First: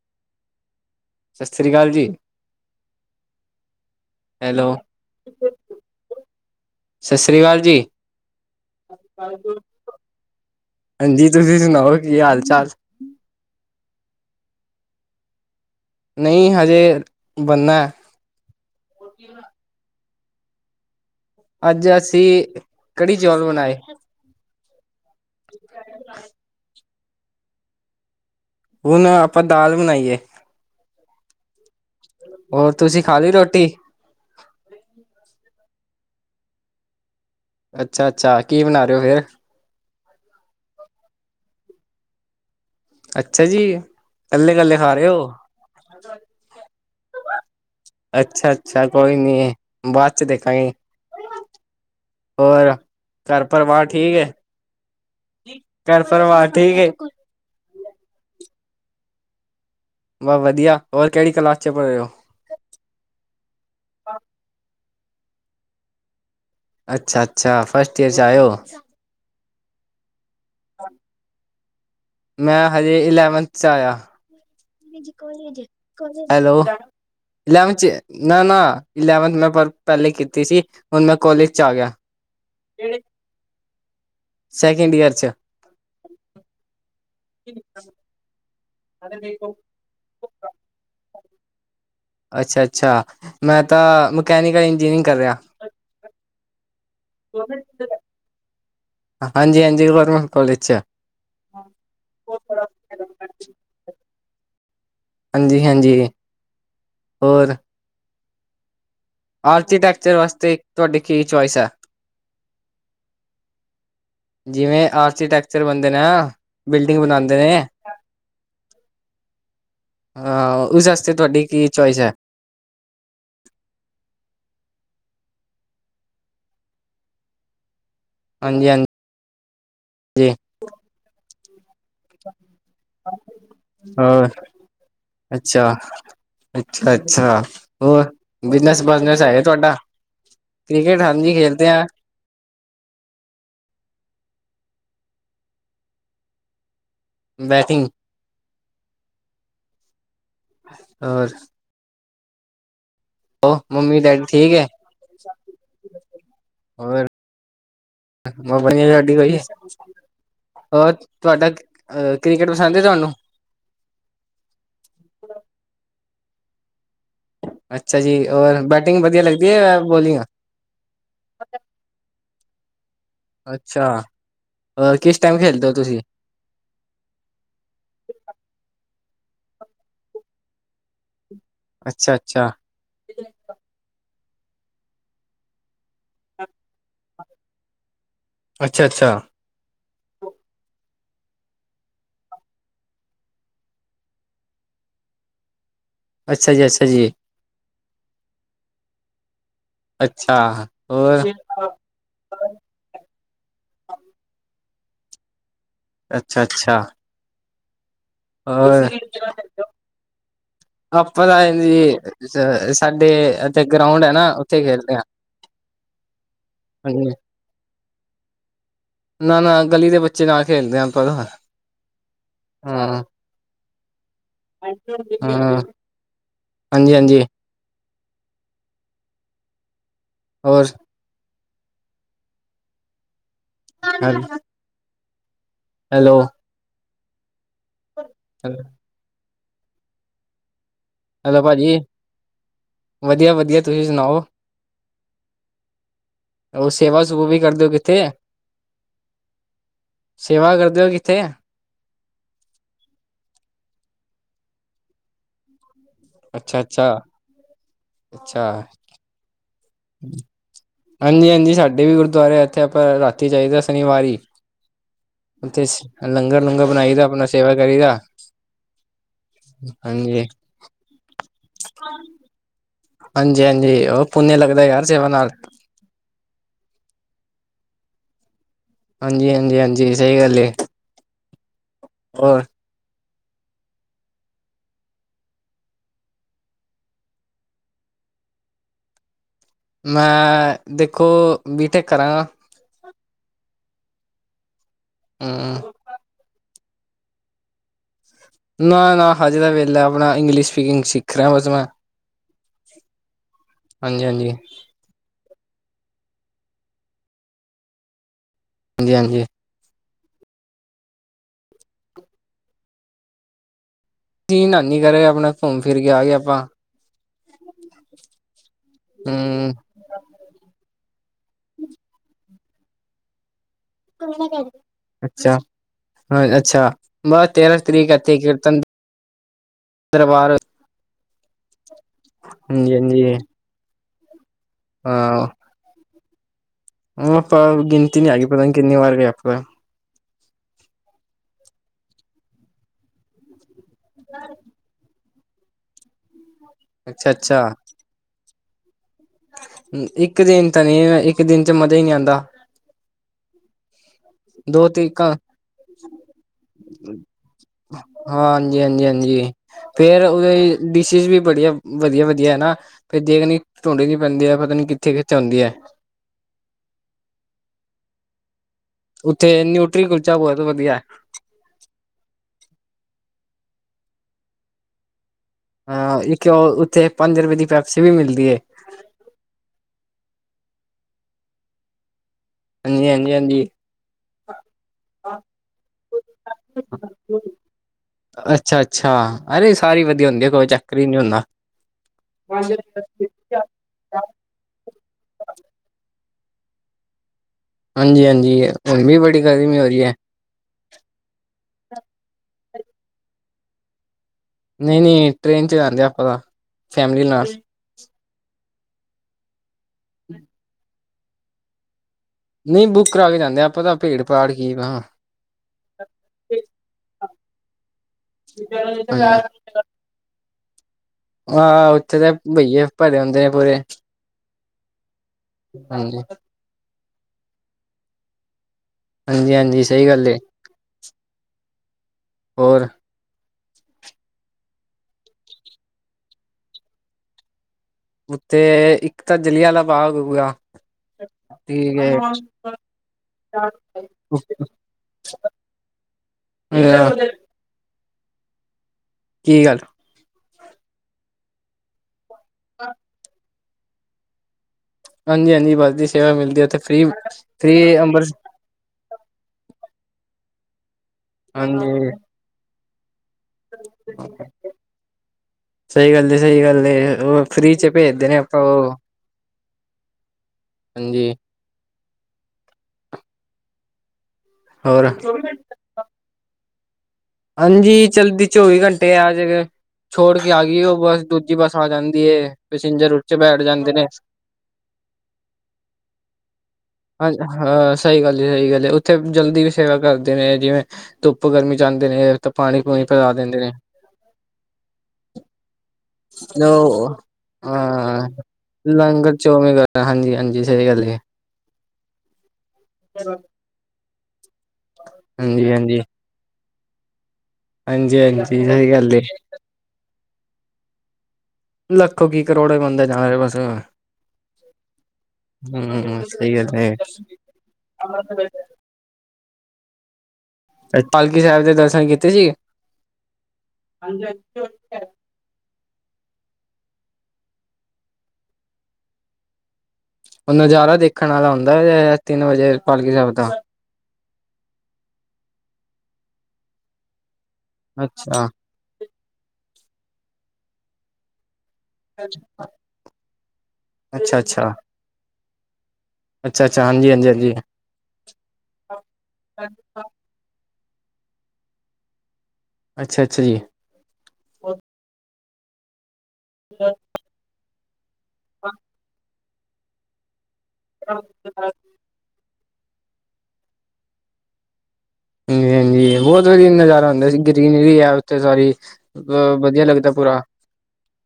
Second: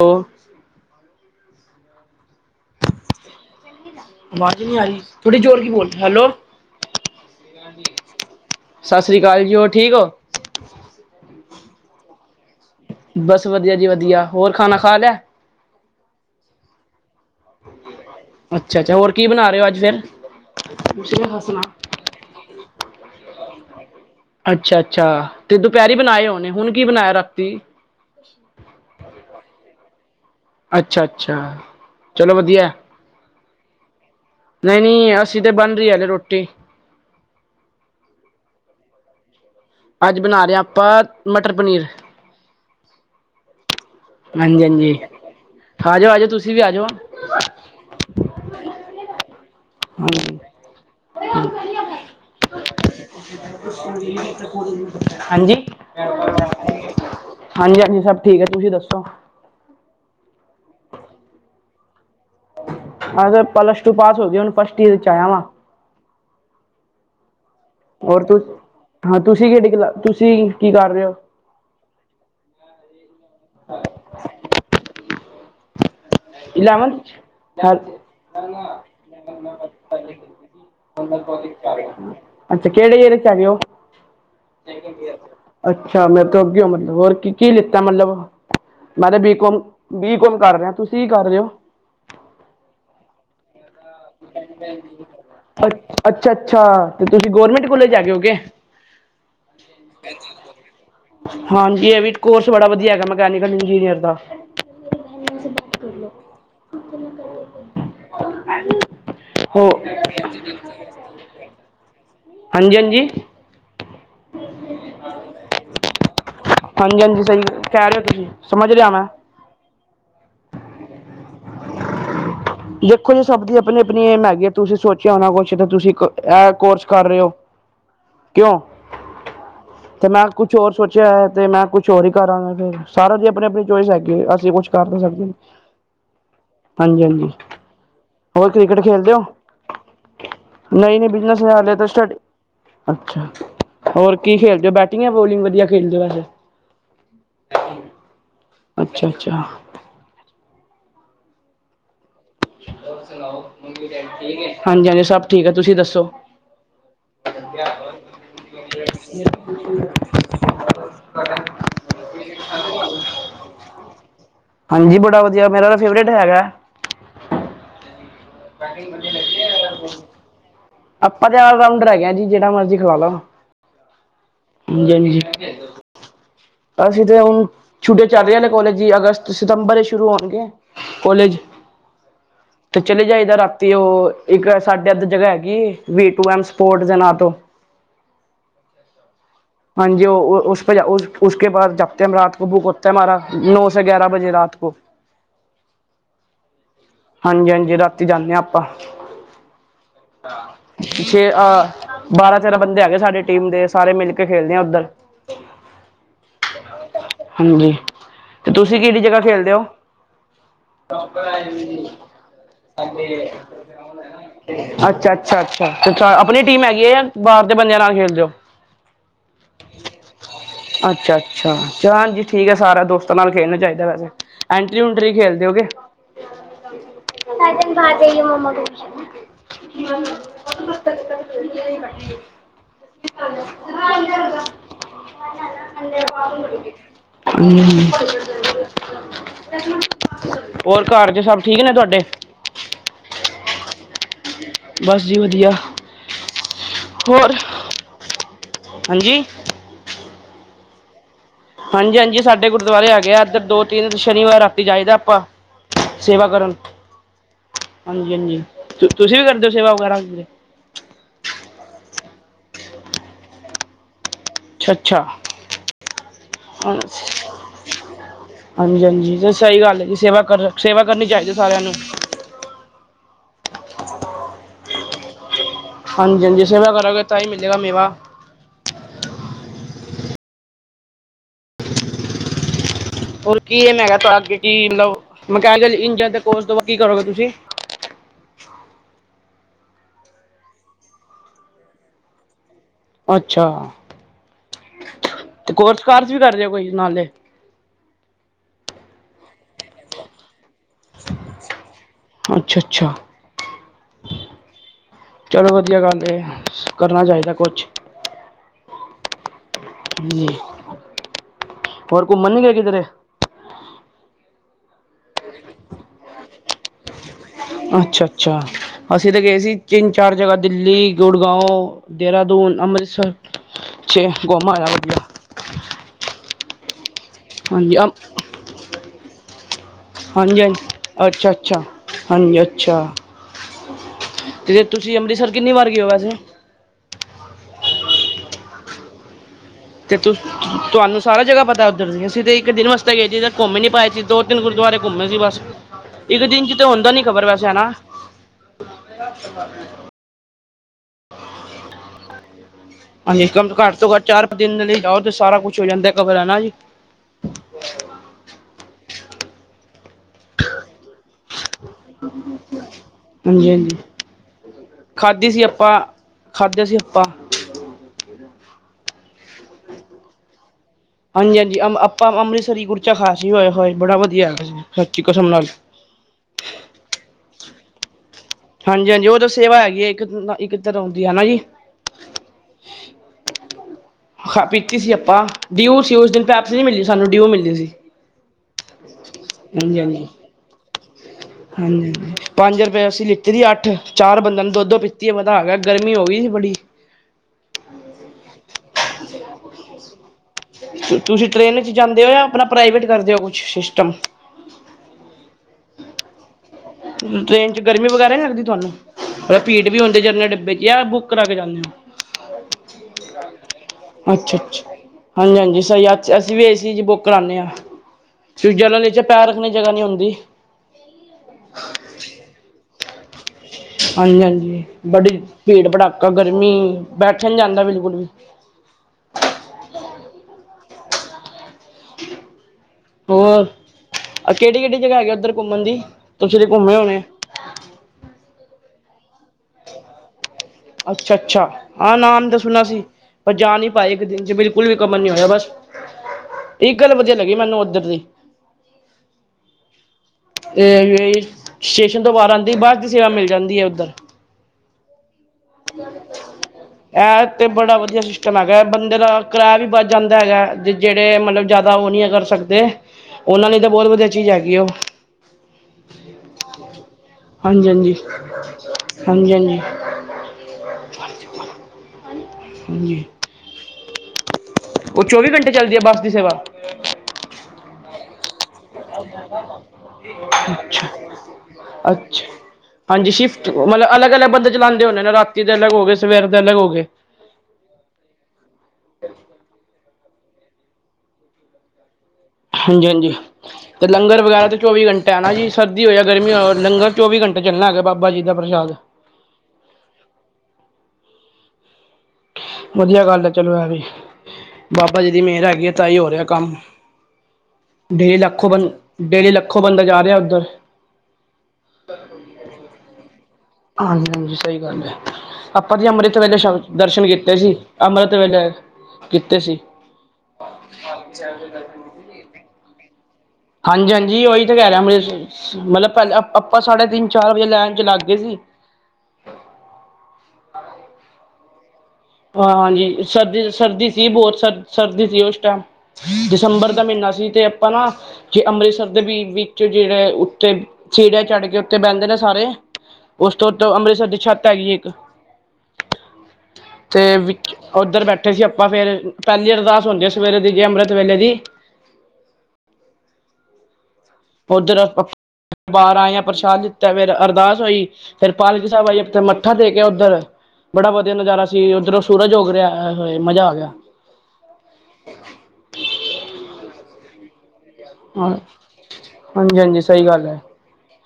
ਲੋ ਸਸਰੀ ਕਾਲ ਜੀ। ਵਾਜ਼ ਨੀ ਹੈਲੋ ਆਰੀ, ਥੋੜੀ ਜੋ਼ਰ ਕੀ ਬੋਲ, ਹੈਲੋ। ਸਤਿ ਸ੍ਰੀ ਅਕਾਲ ਜੀ ਸਾਸ ਰੀ ਕਾਲ ਜੀ, ਹੋਰ ਠੀਕ ਓ? ਹਾਂਜੀ, ਤੁਸੀਂ ਸੁਣਾਓ ਕੀ ਹਾਲ-ਚਾਲ? ਬਸ ਵਧੀਆ ਜੀ, ਵਧੀਆ। ਹੋਰ ਖਾਣਾ ਖਾਲਿਆ? ਨਹੀਂ ਹਜੇ, ਬਣਨੈ। ਅੱਛਾ-ਅੱਛਾ। ਹੋਰ ਕੀ ਬਣਾ ਰਹੇ ਹੋ, ਅੱਜ ਫੇਰ? ਅੱਜ ਅਸੀ, ਕੜੀ-ਚੌਲ ਬਣਾਏ। ਅੱਛਾ ਅੱਛਾ ਏ ਤੇ ਦੁਪਹਿਰੀ ਬਣਾਏ ਹੋਣੇ, ਹੁਣ ਕੀ ਬਣਾਇਆ ਰਾਤੀ। ਹੁਣ ਆਪਾਂ ਦਾਲ ਬਣਾਈ ਏ। ਅੱਛਾ ਅੱਛਾ। ਚਲੋ ਵਧੀਆ ਹੋਰ ਤੁਸੀਂ ਖਾ ਲਈ ਰੋਟੀ। ਨਹੀਂ ਨਹੀਂ ਅਸੀਂ ਤਾਂ, ਬਣ ਰਹੀ ਹਾਲੇ ਰੋਟੀ। ਅੱਛਾ ਅੱਛਾ। ਕੀ ਬਣਾ ਰਹੇ ਹੋ ਫੇਰ? ਅੱਜ ਬਣਾ ਰਹੇ ਹਾਂ ਆਪਾਂ ਮਟਰ-ਪਨੀਰ। ਅੱਛਾ ਜੀ। ਇਕੱਲੇ ਹਾਂਜੀ ਇਕੱਲੇ ਖਾ ਹਾਂਜੀ ਰਹੇ ਹੋ ਆ ਜਾਓ, ਆ ਜਾਓ ਤੁਸੀਂ ਵੀ ਆ ਜਾਓ। ਅੱਛਾ ਅੱਛਾ ਕੋਈ ਨੀ, ਬਾਦ ਚ ਹਾਂਜੀ ਦੇਖਾਂਗੇ। ਹੋਰ ਘਰ ਪਰਿਵਾਰ ਠੀਕ ਏ। ਹਾਂਜੀ ਘਰ ਪਰਿਵਾਰ ਠੀਕ ਏ। ਹਾਂਜੀ ਹਾਂਜੀ ਸਭ ਠੀਕ ਏ। ਤੁਸੀਂ ਦੱਸੋ? ਬਸ ਵਧੀਆ। ਹੋਰ ਕਿੜੀ ਕਲਾਸ ਚ ਪੜ੍ਹ ਰਹੇ ਹੋ? ਹਲੇ ਪਲੱਸ ਟੂ ਪਾਸ ਹੋ ਗੀ ਏ, ਹੁਣ ਫਸਟ ਈਅਰ ਚ ਆਇਆ ਵਾਂ। ਅੱਛਾ ਅੱਛਾ, ਫਸਟ ਈਅਰ ਚ ਹੋਰ ਤੁ ਆਏ ਹੋ। ਹਾਂ ਤੁਸੀ ਕੇੜੀ ਕਲਾਸ, ਤੁਸੀਂ ਕੀ ਕਰ ਰਹੇ ਹੋ? ਮੈਂ ਹਜੇ ਇਲੈਵਨਥ ਚ ਆਇਆ। ਹੈਲੋ ਇਲੈਵੰਥ ਚ ਨਾ ਨਾ, ਇਲੈਵੰਥ ਮੈਂ ਪਰ ਪਹਿਲੇ ਕੀਤੀ ਸੀ, ਹੁਣ ਮੈਂ ਕੋਲੇਜ ਚ ਆ ਗਿਆ। ਅੱਛਾ ਕਿਹੜੇ ਕਿਹੜੇ ਕਹ ਰਹੇ ਹੋ? ਸੈਕਿੰਡ ਈਅਰ ਚ ਅੱਛਾ ਮੇਰੇ ਤੋਂ ਅੱਗੇ ਹੋ, ਮਤਲਬ ਹੋਰ ਕੀ ਕੀ ਲਿੱਤਾ ਮਤਲਬ ਮੈਂ ਤੇ ਬੀਕੋਮ ਬੀਕੋਮ ਕਰ ਰਿਹਾ। ਤੁਸੀ ਕੀ ਕਰ ਰਹੇ ਹੋ? ਅੱਛਾ ਅੱਛਾ, ਮੈਂ ਤਾਂ ਮਕੈਨੀਕਲ ਇੰਨਜੀਨਰਿੰਗ ਕਰ ਰਿਹਾ। ਅੱ ਅੱਛਾ ਅੱਛਾ ਤੇ ਤੁਸੀਂ ਗੌਰਮੈਂਟ ਕੋਲੇਜ ਹੈਗੇ ਔ ਕੇ? ਹਾਂਜੀ ਹਾਂਜੀ ਗੋਰਮੈਂਟ ਕੋਲੇਜ ਚ ਆ। ਹਾਂਜੀ ਇਹ ਵੀ ਕੋਰਸ ਬੜਾ ਵਧੀਆ ਹੈਗਾ, ਮਕੈਨੀਕਲ ਇੰਜੀਨੀਅਰ ਦਾ। ਹਾਂਜੀ, ਹਾਂਜੀ ਹੋਰ ਹੋ ਆਰਕੀਟੈਕਚਰ ਵਾਸਤੇ ਤੁਹਾਡੀ ਕੀ ਚੋਆਇਸ ਹੈ। ਹਾਂਜੀ, ਹਾਂਜੀ ਜਿਵੇਂ ਆਰਕੀਟੈਕਚਰ ਬੰਦੇ ਨੇ, ਬਿਲਡਿੰਗ ਹਾਂਜੀ ਹਾਂਜੀ ਬਣਾਦੇ ਸਹੀ ਨੇ। ਕਹਿ ਰਹੇ ਹੋ ਤੁਸੀਂ ਸਮਝ ਰਿਹਾ ਮੈਂ ਆ, ਉਸ ਵਸਤੇ ਤੁਹਾਡੀ ਕੀ ਚੋਇਸ ਹੈ? ਹ [unintelligible] ਦੇਖੋ ਜੀ ਸਭ ਦੀ ਅਪਣੀ- ਅਪਣੀ ਏਮ ਹੈਗੀ ਏ, ਤੁਸੀਂ ਸੋਚਿਆ ਹੋਨਾ ਕੁਛ ਤਾਂ ਤੁਸੀ ਇਹ ਕੋਰਸ ਕਰ ਰਹੇ ਹੋ। ਕਿਉਂ? ਹਾਂਜੀ ਹਾਂਜੀ ਤੇ ਮੈਂ ਕੁਛ ਹੋਰ ਸੋਚਿਆ ਹੈ ਤੇ ਮੈਂ ਕੁਛ ਚੋਰੀ ਕਰਾਂਗੇ ਫੇਰ ਸਾਰੇਆਂ ਦੀ ਆਪਣੀ ਆਪਣੀ ਚੋਇਸ ਹੈਗੀ ਹੋਰ ਅਸੀਂ ਕੁਛ ਕਰ ਨੀ ਸਕਦੇ। ਨਹੀਂ ਅੱਛਾ, ਅੱਛਾ, ਹਾਂਜੀ ਹਾਂਜੀ ਅੱਛਾ। ਹੋਰ ਹੋਰ ਬਿਜਨਸ ਕ੍ਰਿਕਟ ਖੇਲਦੇ ਬੁਜਨਸ ਹੋ ਹੈਗਾ ਤੁਹਾਡਾ। ਨਹੀਂ ਕ੍ਰਿਕਟ ਨਹੀਂ ਹਾਂਜੀ ਬਿਜਨਸ ਖੇਲਦੇ ਹਾਲੇ ਆ ਤੇ ਅੱਛਾ ਹੋਰ ਕੀ ਖੇਡਦੇ ਹੋ? ਬੈਟਿੰਗ ਯਾ ਬੋਲਿੰਗ ਵਧੀਆ ਖੇਡਦੇ ਹੋ ਵੈਸੇ ਬੈਟਿੰਗ ਅੱਛਾ ਅੱਛਾ। ਹੋਰ ਉਹ ਮੰਮੀ ਡੈਡੀ ਠੀਕ ਹੈ ਹਾਂਜੀ ਹਾਂਜੀ ਸਭ ਠੀਕ ਏ। ਤੁਸੀਂ ਦੱਸੋ? ਹੋਰ ਬਣੀ ਸਾਡੀ ਕੋਈ [inaudible] ਹੋਰ ਤੁਹਾਡਾ ਕ੍ਰਿਕੇਟ ਪਸੰਦ ਏ ਤੁਹਾਨੂੰ? ਹਾਂਜੀ ਬੜਾ ਵਧੀਆ, ਮੇਰਾ ਤਾਂ ਫੇਵਰੇਟ ਹੈਗਾ। ਅੱਛਾ ਜੀ ਔਰ, ਬੈਟਿੰਗ ਵਧੀਆ ਲੱਗਦੀ ਹੈ ਯਾ ਬੋਲਿੰਗ। ਆਪਾਂ ਤਾਂ ਆਲ ਰਾਊਂਡਰ ਹੈ ਗਿਆ ਜੀ, ਜਿਹੜਾ ਮਰਜ਼ੀ ਖ ਲਾ ਲੋ। ਅੱਛਾ ਹੋਰ ਕਿਸ ਟਾਈਮ ਖੇਡਦੇ ਓ ਤੁਸੀਂ? ਅਸੀਂ ਤੇ ਹੁਣ ਛੁੱਟੀਆਂ ਚੱਲ ਰਹੀਆਂ ਨੇ ਕਾਲਜ ਅਗਸਤ, ਸਤੰਬਰ ਹੀ ਸ਼ੁਰੂ ਹੋਣਗੇ। ਕਲੇਜ ਅੱਛਾ, ਅੱਛਾ ਤੇ ਚਲੇ ਜਾਏਦਾ ਰਾਤੀ। ਉਹ, ਇੱਕ ਸਾਡੇ ਅੱਧ ਜਗ੍ਹਾ ਹੈ ਗੀ। ਵੀ- ਟੂ- ਐਮ ਸਪੋਰਟ ਦੇ ਨ ਤੋਂ ਅੱਛਾ, ਅੱਛਾ ਹਾਂਜੀ ਉਹ, ਉਸ, ਉਸ ਕੇ, ਬਾਦ ਜਾਤੇ ਰਾਤ ਕੋ ਬੁਕ ਹੋਤਾ ਹੇ ਹਮਾਰਾ। ਨੌ ਸੇ ਗਿਆਰਾਂ ਬਜੇ ਰਾਤ ਕੁ [unintelligible] ਅੱਛਾ ਜੀ, ਅੱਛਾ ਜੀ ਹਾਂਜੀ, ਹਾਂਜੀ ਰਾਤੀ ਜਾਂਨੇ ਹਾਂ ਆਪਾਂ। ਅੱਛਾ ਛੇ ਹੋਰ ‌ਆਹ ਬਾਰਾਂ ਤੇਰਾਂ ਬੰਦੇ ਹੈਗੇ ਸਾਡੇ ਟੀਮ ਦੇ। ਸਾਰੇ ਮਿਲ ਕੇ ਖੇਲਨੇ ਆ ਉੱਧਰ। ਅੱਛਾ ਅੱਛਾ ਹਾਂਜੀ, ਤੇ ਤੁਸੀਂ ਹੋਰ ਕਿਹੜੀ ਜਗ੍ਹਾ ਖੇਲਦੇ ਓ? ਆਪਾਂ [unintelligible] ਤਾਂ ਜੀ ਸਾਡੇ ਇਥੇ ਗਰਾਊਂਡ ਹੈ ਨਾ ਉੱਥੇ ਖੇਲਦੇ ਹਾਂ ਅੱਛਾ, ਅੱਛਾ, ਅੱ, ਅੱਛਾ। ਆਪਣੀ ਟੀਮ ਹੈਗੀ ਹੈ। ਜਾਂ ਹਾਂਜੀ ਬਾਹਰ ਦੇ ਬੰਦਿਆਂ ਨਾਲ ਖੇਲ ਦੇ ਓ? ਨਾ ਨਾ ਗਲੀ ਦੇ ਬੱਚੇ ਨਾਲ ਖੇਲਦੇ ਆ ਆਪਾਂ ਤਾਂ ਅੱਛਾ, ਅੱਛਾ, ਚ ਹਾਂਜੀ ਠੀਕ ਹੈ ਸਾਰਾ ਹਾਂ ਦੋਸਤਾਂ ਨਾਲ ਖੇਡਣਾ ਚਾਹੀਦਾ ਵੈਸੇ। ਐਟ੍ਰੀ ਉਟ੍ਰੀ ਖੇਲਦੇ ਹੋ ਹਾਂ ਕੇ? ਹਾਂਜੀ ਹਾਂਜੀ [unintelligible] [unintelligible] ਹੋਔਰ [unintelligible] [unintelligible] ਹਾਂਜੀ। [unintelligible] [unintelligible] ਹੋਰ, ਘਰ ਚ ਸਭ ਹੈਲੋ ਠੀਕ ਨੇ ਭਾਜੀ ਤੁਹਾਡੇ? ਵਧੀਆ ਵਧੀਆ! ਤੁਸੀਂ ਸੁਣਾਓ। ਬਸ ਜੀ ਵਧੀਆ ਉਹ ਸੇਵਾ ਸੁਵਾ ਹੋਰ ਵੀ ਕਰਦੇ ਓ ਕਿੱਥੇ? ਹਾਂਜੀ ਸੇਵਾ ਕਰਦੇ ਓ ਕਿੱਥੇ ਹਾਂਜੀ‌, ‌‌ਹਾਂਜੀ ਸਾਡੇ ਗੁਰਦੁਆਰੇ ਹੈਗੇ ਆ ਇੱਧਰ ਦੋ ਤਿੰਨ ਸ਼ਨੀਵਾਰ ਰਾਤੀ ਜਾਈਦਾ ਆਪਾਂ। ਸੇਵਾ ਕਰਨ ਅੱਛਾ ਅੱਛਾ, ਹਾਂਜੀ ਹਾਂਜੀ, ਅੱਛਾ ਤੁਸੀਂ ਵੀ ਕਰਦੇ ਹੋ ਸੇਵਾ ਵਗੈਰਾ ਹਾਂਜੀ ਹਾਂਜੀ, ਸਾਡੇ ਵੀ ਗੁਰਦੁਆਰੇ ਇੱਥੇ ਆਪਾਂ ਰਾਤੀ ਜਾਈਦਾ ਸ਼ਨੀਵਾਰ ਈ। ਅੱਛਾ ਅੱਛਾ- ਉੱਥੇ ਲੰਗਰ, ਲੂੰਗਰ ਹਾਂ, ਬਣਾਈ ਦਾ, ਆਪਣਾ ਸੇਵਾ ਕਰੀ ਦਾ ਹਾਂਜੀ, ਹਾਂਜੀ ਤੇ ਸਹੀ ਗੱਲ ਹੈ ਜੀ। ਸੇਵਾ ਹਾਂਜੀ ਕਰ, ਸੇਵਾ ਕਰਨੀ ਚਾਹੀਦੀ ਸਾਰਿਆਂ ਨੂੰ। ਹਾਂਜੀ, ਹਾਂਜੀ ਉਹ ਪੁੰਨ ਲੱਗਦਾ ਯਾਰ ਸੇਵਾ ਨਾਲ। ਹਾਂਜੀ, ਹਾਂਜੀ ਸੇਵਾ ਕਰੋਗੇ, ਤਾਂ ਈ ਮਿਲੇਗਾ ਮੇਵਾ। ਹਾਂਜੀ, ਹਾਂਜੀ, ਹਾਂਜੀ ਸਹੀ ਗੱਲ ਏ। ਹੋਰ। ਹੋਰ ਕੀ ਏਮ ਹੈਗ ਤੁਹਾਡਾ, ਅੱਗੇ ਕੀ, ਮਤਲਬ ਮਕੈਨੱਕ ਇੰਅਰ [unintelligible] ਦੇ ਕੋਰਸ ਤੋਂ ਕੀ ਕਰੋਗੇ ਤੁਸੀਂ? ਮੈਂ ਦੇਖੋ ਬੀਟੈਕ ਕਰਾਂ ਅੱਛਾ! ਤੇ ਹਮ ਕੋਰਸ, ਕਾਰਸ ਵੀ ਕਰ ਰਹੇ ਕੋਈ ਨਾਲੇ। ਨਾ, ਨਾ ਹਜੇ ਤਾਂ ਵੇਲਾ ਆਪਣਾ ਇੰਗਲਿਸ਼। ਸਪੀਕਿੰਗ ਸਿੱਖ ਰਿਹਾ ਬਸ ਮੈਂ, ਅੱਛਾ ਅੱਛਾ ਹਾਂਜੀ ਹਾਂਜੀ। ਚਲੋ ਵਧੀਆ ਗੱਲ ਏ, ਕਰਨਾ ਚਾਹੀਦਾ ਕੁਛ। ਜੀ ਹਾਂਜੀ, ਹੋਰ ਘੁੰਮਣ ਨਹੀਂ ਗਏ ਕਿਧਰੇ ਕੀ ਨਾਨੀ ਘਰ ਆਪਣਾ ਘੁੰਮ ਫਿਰ ਕੇ ਆ ਗਏ ਆਪਾਂ। ਅੱਛਾ ਅੱਛਾ‌, ਅਸੀਂ ਤੇ ਗਏ ਹੂੰ ਸੀ ਤਿੰਨ ਚਾਰ ਜਗਾ ਦਿੱਲੀ, ਗੁੜਗਾਂਵ ‌‌, ਦੇਹਰਾਦੂਨ, ਅੰਮ੍ਰਿਤਸਰ ਪਿਛੇ ਘੋਮ ਆਇਆਂ ਵਧੀਆ। ਆ ਅੱਛਾ, ਬਸ ਤੇਰਾਂ ਹਾਂਜੀ ਅ ਤਰੀਕ ਇਥੇ ਕੀਰਤਨ ਦਰਬਾਰ ਹਾਂਜੀ ਹਾਂਜੀ ਅੱਛਾ ਅੱਛਾ, ਹਾਂਜੀ ਅੱਛਾ, ਤੇ ਤੁਸੀਂ ਅੰਮਿਤਸਰ ਕਿੰਨੀ ਵਾਰ ਗਏ ਔ ਵੈਸੇ ਹੂਣ ਆਪਾ ਗਿਣਤੀ ਨਹੀ ਹੈਗੀ ਪਤਾ ਨੀ ਕਿਨੀ ਵਾਰ ਗਏ ਆਂ ਆਪਾ। ਕੇ ਤੁ ਤੁਹਾਨੂੰ, ਸਾਰਾ ਜਗ੍ਹਾ ਪਤਾ ਉੱਦਰ ਦਿਆਂ ਅਸੀਂ ਤੇ ਇੱਕ ਦਿਨ ਵਾਸਤੇ ਗਏ ਸੀ ਤੇ ਘੁੰਮ ਨੀ ਪਈ ਜੀ ਦੋ ਤਿੰਨ ਗੁਰਦੁਆਰੇ ਘੁੰਮੇ ਸੀ ਬਸ, ਇਕ ਦਿਨ 'ਚ ਤੇ ਹੁੰਦਾ ਨੀ ਅੱਛਾ ਸਫਰ ਅੱਛਾ ਵੈਸੇ ਹੈਨਾ। ਇੱਕ ਦਿਨ ਤਾਂ ਨਹੀਂ, ਇੱਕ ਦਿਨ 'ਚ ਮਜ਼ਾ ਹੀ ਨਹੀਂ ਆਉਂਦਾ। ਹਾਂਜੀ, ਕਮ ਘੱਟ ਤੋਂ ਘੱਟ ਚਾਰ ਦਿਨ ਦੇ ਦੋ ਲਈ ਜਾਓ ਤੇ ਤਰੀਕਾਂ ਸਾਰਾ ਕੁੱਛ ਹੋ ਜਾਂਦਾ ਕਵਰ ਹਨਾ ਜੀ। ਹਾਂ ਹਾਂਜੀ‌, ਹਾਂਜੀ ਹਾਂਜੀ, ਫੇਰ ਉਹਦੇ ਡਿਸ਼ਿਜ਼ ਵੀ ਬੜੀਆ ਵਧੀਆ ਵਧੀਆ ਹੈਨਾ। ਫੇਰ ਦੈਗਨੀ ਹਾਂਜੀ ਹਾਂਜੀ ਧੌਨੀ ਤਾਂ ਪੈਂਦੀ ਐ ਪਤਾ ਨੀ ਕਿੱਥੇ ਕਿੱਥੇ ਖਾਧੀ ਸੀ ਆਉਂਦੀ ਹੈ। ਆਪਾਂ ਖਾਧੇ ਸੀ ਆਪਾਂ ਉੱਥੇ ਨਿਊਟਰੀ ਕੁਲਚਾ ਬਹੁਤ ਵਧੀਆ। ਹਾਂਜੀ ਹਾਂਜੀ ‌‌‌, ਅ ਆਪਾਂ ਅੰਮ੍ਰਿਤਸਰ ਹੀ ਕੁਲਚਾ ਖਾਆ ਸੀ ਹੋਏ ਹੋਏ ਬੜਾ ਵਧੀਆ ਸੀ ਸੱਚੀ ਕਸਮ ਨਾਲ। ਹਾਂ ਇੱਕ ਉੱਥੇ ਪੰਜ ਰੁਪਏ ਦੀ ਪੈਪਸੀ ਵੀ ਮਿਲਦੀ ਏ। ਹਾਂਜੀ ਹਾਂਜੀ, ਔਹ ਤਾਂ ਸੇਵਾ ਹੈਗੀ ਹੈ ਇੱਕ ਇੱਕ ਤਰਾ ਦੀ ਦੀ ਹੈਨਾ ਜੀ। ਹਾਂਜੀ ਹਾਂਜੀ, ਹਾਂਜੀ‌, ਖਾ ਪੀਤੀ ਸੀ ਆਪਾਂ ਡਿਊ ਸੀ ਉਸ ਦਿਨ ਪੈਪਸੀ ਨੀ ਮਿਲੀ, ਸਾਨੂੰ ਡਿਊ ਮਿਲੀ ਸੀ। ਅੱਛਾ ਅੱਛਾ, ਅਰੇ ਸਾਰੀ ਵਧੀਆ ਹੁੰਦੀ ਆ ਕੋਈ ਚਕਰ ਵੀ ਨਹੀਂ ਹੁੰਦਾ। ਹੂੰਹੂੰ ‌‌, ਹਾਂਜੀ ਪੰਜ ਰੁਪਏ ਅਸਲੀ। ਲਈਆ ਅੱਠ, ਚਾਰ ਬੰਦਿਆਂ ਨੇ ਦੋ ਦੋ ਪੀਤੀ ਮਜਾ ਆ ਗਿਆ ਗਰਮੀ ਹੋ ਗਈ ਬੜੀ। ਹਾਂਜੀ ਹਾਂਜੀ, ਹੁਣ ਵੀ ਬੜੀ ਗਰਮੀ ਹੋ ਰਹੀ ਹੈ। ਤੁਸੀਂ ਟ੍ਰੇਨ ਵਿੱਚ ਜਾਂਦੇ ਹੋ, ਯਾ ਆਪਣਾ ਪ੍ਰਾਈਵੇਟ ਕਰਦੇ ਹੋ ਕੁਛ ਸਿਸਟਮ। ਨਹੀਂ ਨਹੀਂ, ਟ੍ਰੇਨ 'ਚ ਜਾਂਦੇ ਆਪਾਂ ਤਾਂ। ਫੈਮਿਲੀ ਨਾਲ ਟ੍ਰੇਨ 'ਚ ਗਰਮੀ ਵਗੈਰਾ ਨ ਲੱਗਦੀ ਤੁਹਾਨੂੰ ਭੀੜ ਵੀ ਹੁੰਦੀ, ਜਰਨਲ ਡੱਬੇ ਚ ਯਾ ਬੁੱਕ ਕਰਾ ਕੇ ਜਾਂਦੇ ਹੋ, ਨਹੀਂ ਬੁੱਕ ਕਰਾ ਕੇ ਜਾਂਦੇ ਆਪਾਂ ਤਾਂ, ਭੀੜ ਹੋ ਪਾੜ ਅੱਛਾ ਕੀ ਅੱਛਾ ਹਾਂਜੀ ਹਾਂਜੀ ਸਹੀ ਅੱ, ਅਸੀਂ ਵੀ ਏ ਸੀ ਦੀ ਬਸ ਬੁੱਕ ਕਰਉਂਦੇ ਹਾਂ ਫਿਰ ਜਰਨਲ ਵਾਲੀ 'ਚ ਲਈ ਚ ਪੈਰ ਰੱਖਣੀ ਦੀ ਜਗ੍ਹਾ ਨੀ ਹੁੰਦੀ। ਹਾਂ ਉਹ ਤਾ ਭਈਏ ਭਰੇ ਹੁੰਦੇ ਆ ਪੂਰੇ ਹਾਂਜੀ ਹਾਂਜੀ, ਬੜੀ ਭੀੜ ਹਾਂਜੀ ਭੜਾਕਾ ਗਰਮੀ ਬੈਠਾ ਨਹੀ ਜਾਂਦਾ ਬਿਲਕੁਲ ਵੀ। ਹਾਂਜੀ ਹਾਂਜੀ, ਸਹੀ ਗੱਲ ਏ। ਹੋਰ ਹੋਰ, ਆ ਕਿਹੜੀ ਕਿਹੜੀ ਜਗ੍ਹਾ ਹੈਗੀ ਉੱਧਰ ਘੁੰਮਣ ਦੀ ਤੁਸੀਂ ਤੇ ਘੁੰਮੇ ਹੋਣੇ। ਤੇ ਇੱਕ ਤਾਂ ਜਲਿਆਂ ਵਾਲਾ ਦਾ ਬਾਗ ਹੋ ਗਿਆ। ਅੱਛਾ ਅੱਛਾ, ਆਹ ਨਾਮ ਤਾ ਸੁਣਾ ਸੀ। ਪਰ ਜਾ ਨਹੀਂ ਪਾਏ ਇੱਕ ਦਿਨ 'ਚ ਬਿਲਕੁਲ ਅਮਲ ਨੀ ਹੋਇਆ ਬਸ। ਇੱਕ ਗੱਲ ਵਧੀਆ ਲੱਗੀ ਮੈਨੂੰ ਉੱਧਰ ਦੀ ਕੀ ਗੱਲ ਏਐਏ ਏਐਏ ਸਟੇਸ਼ਨ ਤੋਂ ਬਾਹਰ ਆਉਂਦੀ ਬੱਸ ਦੀ ਸੇਵਾ ਮਿਲ ਜਾਂਦੀ ਹੈ ਉੱਧਰ। ਹਾਂਜੀ ਹਾਂਜੀ, ਬੱਸ ਦੀ ਸੇਵਾ ਮਿਲਦੀ ਹੈ ਉੱਥੇ ਫ੍ਰੀ ਫਰੀ ਅੰਬਰਸਰ। ਮੈ ਕਿਹਾ ਬੰਦੇ ਦਾ ਕਿਰਾਇਆ ਵੀ ਬੱਚ ਜਾਂਦਾ ਹੈਗਾ, ਜੇ ਜਿਹੜੇ ਮਤਲਬ ਜ਼ਿਆਦਾ ਉਹ ਹਾਂਜੀ ਨਹੀਂ ਹੈ ਭਰ ਸਕਦੇ। ਉਹਨਾਂ ਲਈ ਤਾਂ ਬਹੁਤ ਵਧੀਆ ਚੀਜ਼ ਹੈਗੀ ਏ। ਸਹੀ ਗੱਲ ਸਹੀ ਗੱਲ, ਉਹ ਫਰੀ 'ਚ ਹਾਂਜੀ-ਹਾਂਜੀ, ਭੇਜਦੇ ਨੇ ਆਪਾਂ ਉਹ ਹਾਂਜੀ ਹਾਂਜੀ। ਹਾਂਜੀ। ਹਾਂਜੀ। ਹੋਰ ਉਹ ਚੌਵੀ ਘੰਟੇ ਚੱਲਦੀ ਹੈ ਬੱਸ ਦੀ ਸੇਵਾ ਹਾਂਜੀ ਚਲਦੀ ਚੌਵੀ ਘੰਟੇ ਆ ਜੇ ਛੋੜ ਕੇ ਆ ਗਈ ਉਹ ਬਸ ਅੱਛਾ-ਅੱਛਾ। ਦੂਜੀ ਬੱਸ ਆ ਜਾਂਦੀ ਹੈ ਪੈਸਿੰਜਰ ਉਚੇ ਬੈਠ ਜਾਂਦੇ ਨੇ ਚਲਾਉਦੇ ਹੁੰਦੇ ਨੇ ਰਾਤੀ ਦੇ ਅਲਗ ਹੋ ਗਏ ਸਵੇਰ ਦੇ ਅਲਗ ਹੋ ਗਏ ਹਾਂ ਹਾਂ ਸਹੀ ਗੱਲ ਹੈ ਸਹੀ ਗੱਲ ਹੈ ਉੱਥੇ ਜਲਦੀ ਵੀ ਸੇਵਾ ਕਰਦੇ ਨੇ ਜਿਵੇਂ ਧੁੱਪ ਗਰਮੀ ਚ ਆਂ ਨੇ ਤਾਂ ਪਾਣੀ ਪੂਣੀ ਹਾਂਜੀ ਪਿਲਾ ਹਾਂਜੀ ਦਿੰਦੇ ਨੇ ਤੇ ਲੰਗਰ ਵਗੈਰਾ ਤੇ ਚੌਵੀ ਘੰਟੇ ਹੈ ਨਾ ਜੀ ਸਰਦੀ ਹੋਵੇ ਜਾਂ ਗਰਮੀ ਹੋ ਲੋ ਲੰਗਰ ਚੌਵੀ ਘੰਟੇ ਚੱਲਣਾ ਹੈਗਾ ਹਾਂ ਬਾਬਾ ਜੀ ਦਾ ਪ੍ਰਸ਼ਾਦ ਲੰਗਰ ਚੋਂਵੀ ਘੰਟੇ ਹਾਂਜੀ ਹਾਂਜੀ ਸਹੀ ਗੱਲ ਵਧੀਆ ਗੱਲ ਤਾਂ ਚਲੋ ਐ ਵੀ ਬਾਬਾ ਜਦੀ ਮਿਹਰ ਹਾਂਜੀ ਹੈਗੀ ਆ ਹਾਂਜੀ। ਤਾਂ ਹੀ ਹੋ ਰਿਹਾ ਕੰਮ ਹਾਂਜੀ ਡੇਲੀ ਹਾਂਜੀ ਲੱਖੋਂ ਬੰ ਸਹੀ ਗੱਲ ਜੀ। ਡੇਲੀ ਲੱਖੋਂ ਬੰਦਾ ਜਾ ਰਿਹਾ ਉੱਧਰ ਲੱਖੋ ਕੀ ਕਰੋੜ ਬੰਦੇ ਜਾ ਰਿਹਾ ਬਸ ਹਾਂਜੀ ਹਾਂਜੀ ਸਹੀ ਗੱਲ ਹੈ। ਆਪਾਂ ਜੀ ਹੂੰ ਅੰਮ੍ਰਿਤ ਸਹੀ ਵੇਲੇ ਸ਼ ਗੱਲ ਦਰਸ਼ਨ ਏ। ਕੀਤੇ ਸੀ ਅੰਮ੍ਰਿਤ ਵੇਲੇ ਕੀਤੇ ਸੀ। ਪਲਕੀ ਸਾਹਿਬ ਦੇ ਦਰਸ਼ਨ ਕੀਤੇ ਸੀ। ਹਾਂਜੀ ਹਾਂਜੀ ਉਹੀ ਤਾਂ ਕਹਿ ਰਿਹਾ ਅੰਮ੍ਰਿਤਸਰ ਮਤਲਬ ਪਹਿਲਾਂ ਆਪਾਂ ਸਾਢੇ ਤਿੰਨ ਚਾਰ ਵਜੇ ਲੈਣ ਚ ਲੱਗ ਗਏ ਸੀ। ਉਹ ਨਜ਼ਾਰਾ ਦੇਖਣ ਵਾਲਾ ਹੁੰਦਾ ਤਿੰਨ ਵਜੇ ਪਲਕੀ ਹਾਂਜੀ ਸਾਹਿਬ ਦਾ ਸਰਦੀ ਸਰਦੀ ਸੀ ਬਹੁਤ ਸਰ ਸਰਦੀ ਸੀ ਉਸ ਟਾਈਮ ਦਸੰਬਰ ਦਾ ਮਹੀਨਾ ਸੀ ਤੇ ਆਪਾਂ ਨਾ ਅੱਛਾ ਜੇ ਅੰਮ੍ਰਿਤਸਰ ਦੇ ਵਿੱਚ ਜਿਹੜੇ ਉੱਥੇ ਸੀੜਿਆ ਚੜ੍ਹ ਕੇ ਤੇ ਬਹਿੰਦੇ ਨੇ ਸਾਰੇ ਉਸ ਤੋਂ ਉਤੋਂ ਅੰਮ੍ਰਿਤਸਰ ਦੀ ਅੱਛਾ ਛੱਤ ਹੈਗੀ ਇੱਕ ਅੱਛਾ-ਅੱਛਾ ਹਾਂਜੀ ਤੇ ਹਾਂਜੀ ਹਾਂਜੀ ਉੱਧਰ ਬੈਠੇ ਸੀ ਆਪਾਂ ਫੇਰ ਪਹਿਲੀ ਅਰਦਾਸ ਹੁੰਦੀ ਆ ਸਵੇਰੇ ਦੀ ਜੇ ਅੰਮ੍ਰਿਤ ਵੇਲੇ ਦੀ ਅੱਛਾ-ਅੱਛਾ ਜੀ। ਉਧਰ ਬਾਰ ਆਇ ਪ੍ਰਸ਼ਾਦ ਦਿੱਤਾਂ ਫੇਰ ਅਰਦਾਸ ਹੋਈ ਫਿਰ ਪਾਲਕੀ ਸਾਹਿਬ ਆਈ ਮੱਥਾ ਟੇਕਿਆ ਉੱਧਰ ਬੜਾ ਵਧੀਆ ਨਜ਼ਾਰਾ ਸੀ ਉੱਧਰੋਂ ਸੂਰਜ ਉਗ ਰਿਹਾ ਮਜ਼ਾ ਆ ਗਿਆ ਹਾਂਜੀ ਹਾਂਜੀ ਬਹੁਤ ਵਧੀਆ ਨਜ਼ਾਰਾ ਹੁੰਦਾ ਸੀ ਗਿਰਵੀ ਹਾਂ ਹਾਂਜੀ ਹਾਂਜੀ ਸਹੀ ਪੂਰਾ ਗੱਲ ਹੈ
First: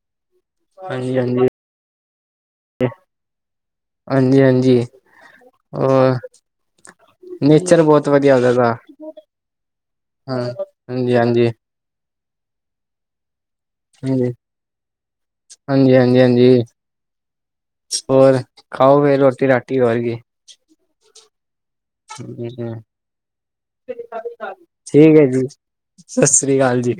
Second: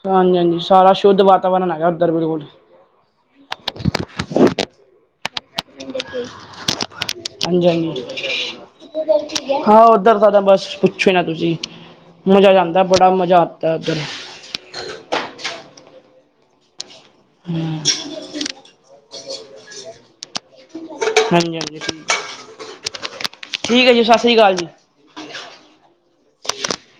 ਹਾਂਜੀ ਹਾਂਜੀ ਸਾਰਾ ਹਾਂਜੀ ਸ਼ੁੱਧ ਹਾਂਜੀ ਵਾਤਾਵਰਨ ਹੈਗਾ ਧਰਮ ਰੋਡ ਹਾਂਜੀ ਹਾਂਜੀ। ਔਰ ਹਾਂਜੀ ਨੇਚਰ ਹਾਂਜੀ। ਬਹੁਤ ਵਧੀਆ ਹੁੰਦਾ ਦਾ ਹਾਂ ਉੱਧਰ ਦਾ ਤਾਂ ਹਾਂ ਬਸ ਪੁੱਛੋ ਹੀ ਹਾਂਜੀ ਨਾ ਹਾਂਜੀ ਤੁਸੀਂ ਮਜ਼ਾ ਆ ਜਾਂਦਾ ਬੜਾ ਮਜ਼ਾ ਆਂਦਾ ਉਧਰ ਹਾਂਜੀ-ਹਾਂਜੀ-ਹਾਂਜੀ। ਹਮ। ਹੋਰ ਖਾਓ ਫੇਰ ਰੋਟੀ ਰਾਟੀ ਹੋਏ ਗਈ ਹਾਂਜੀ ਹਾਂਜੀ [unintelligible] ਠੀਕ ਹੈ ਜੀ ਸਤਿ ਸ੍ਰੀ ਅਕਾਲ ਜੀ ਠੀਕ ਹੈ ਜੀ ਸਤਿ ਸ੍ਰੀ ਅਕਾਲ ਜੀ।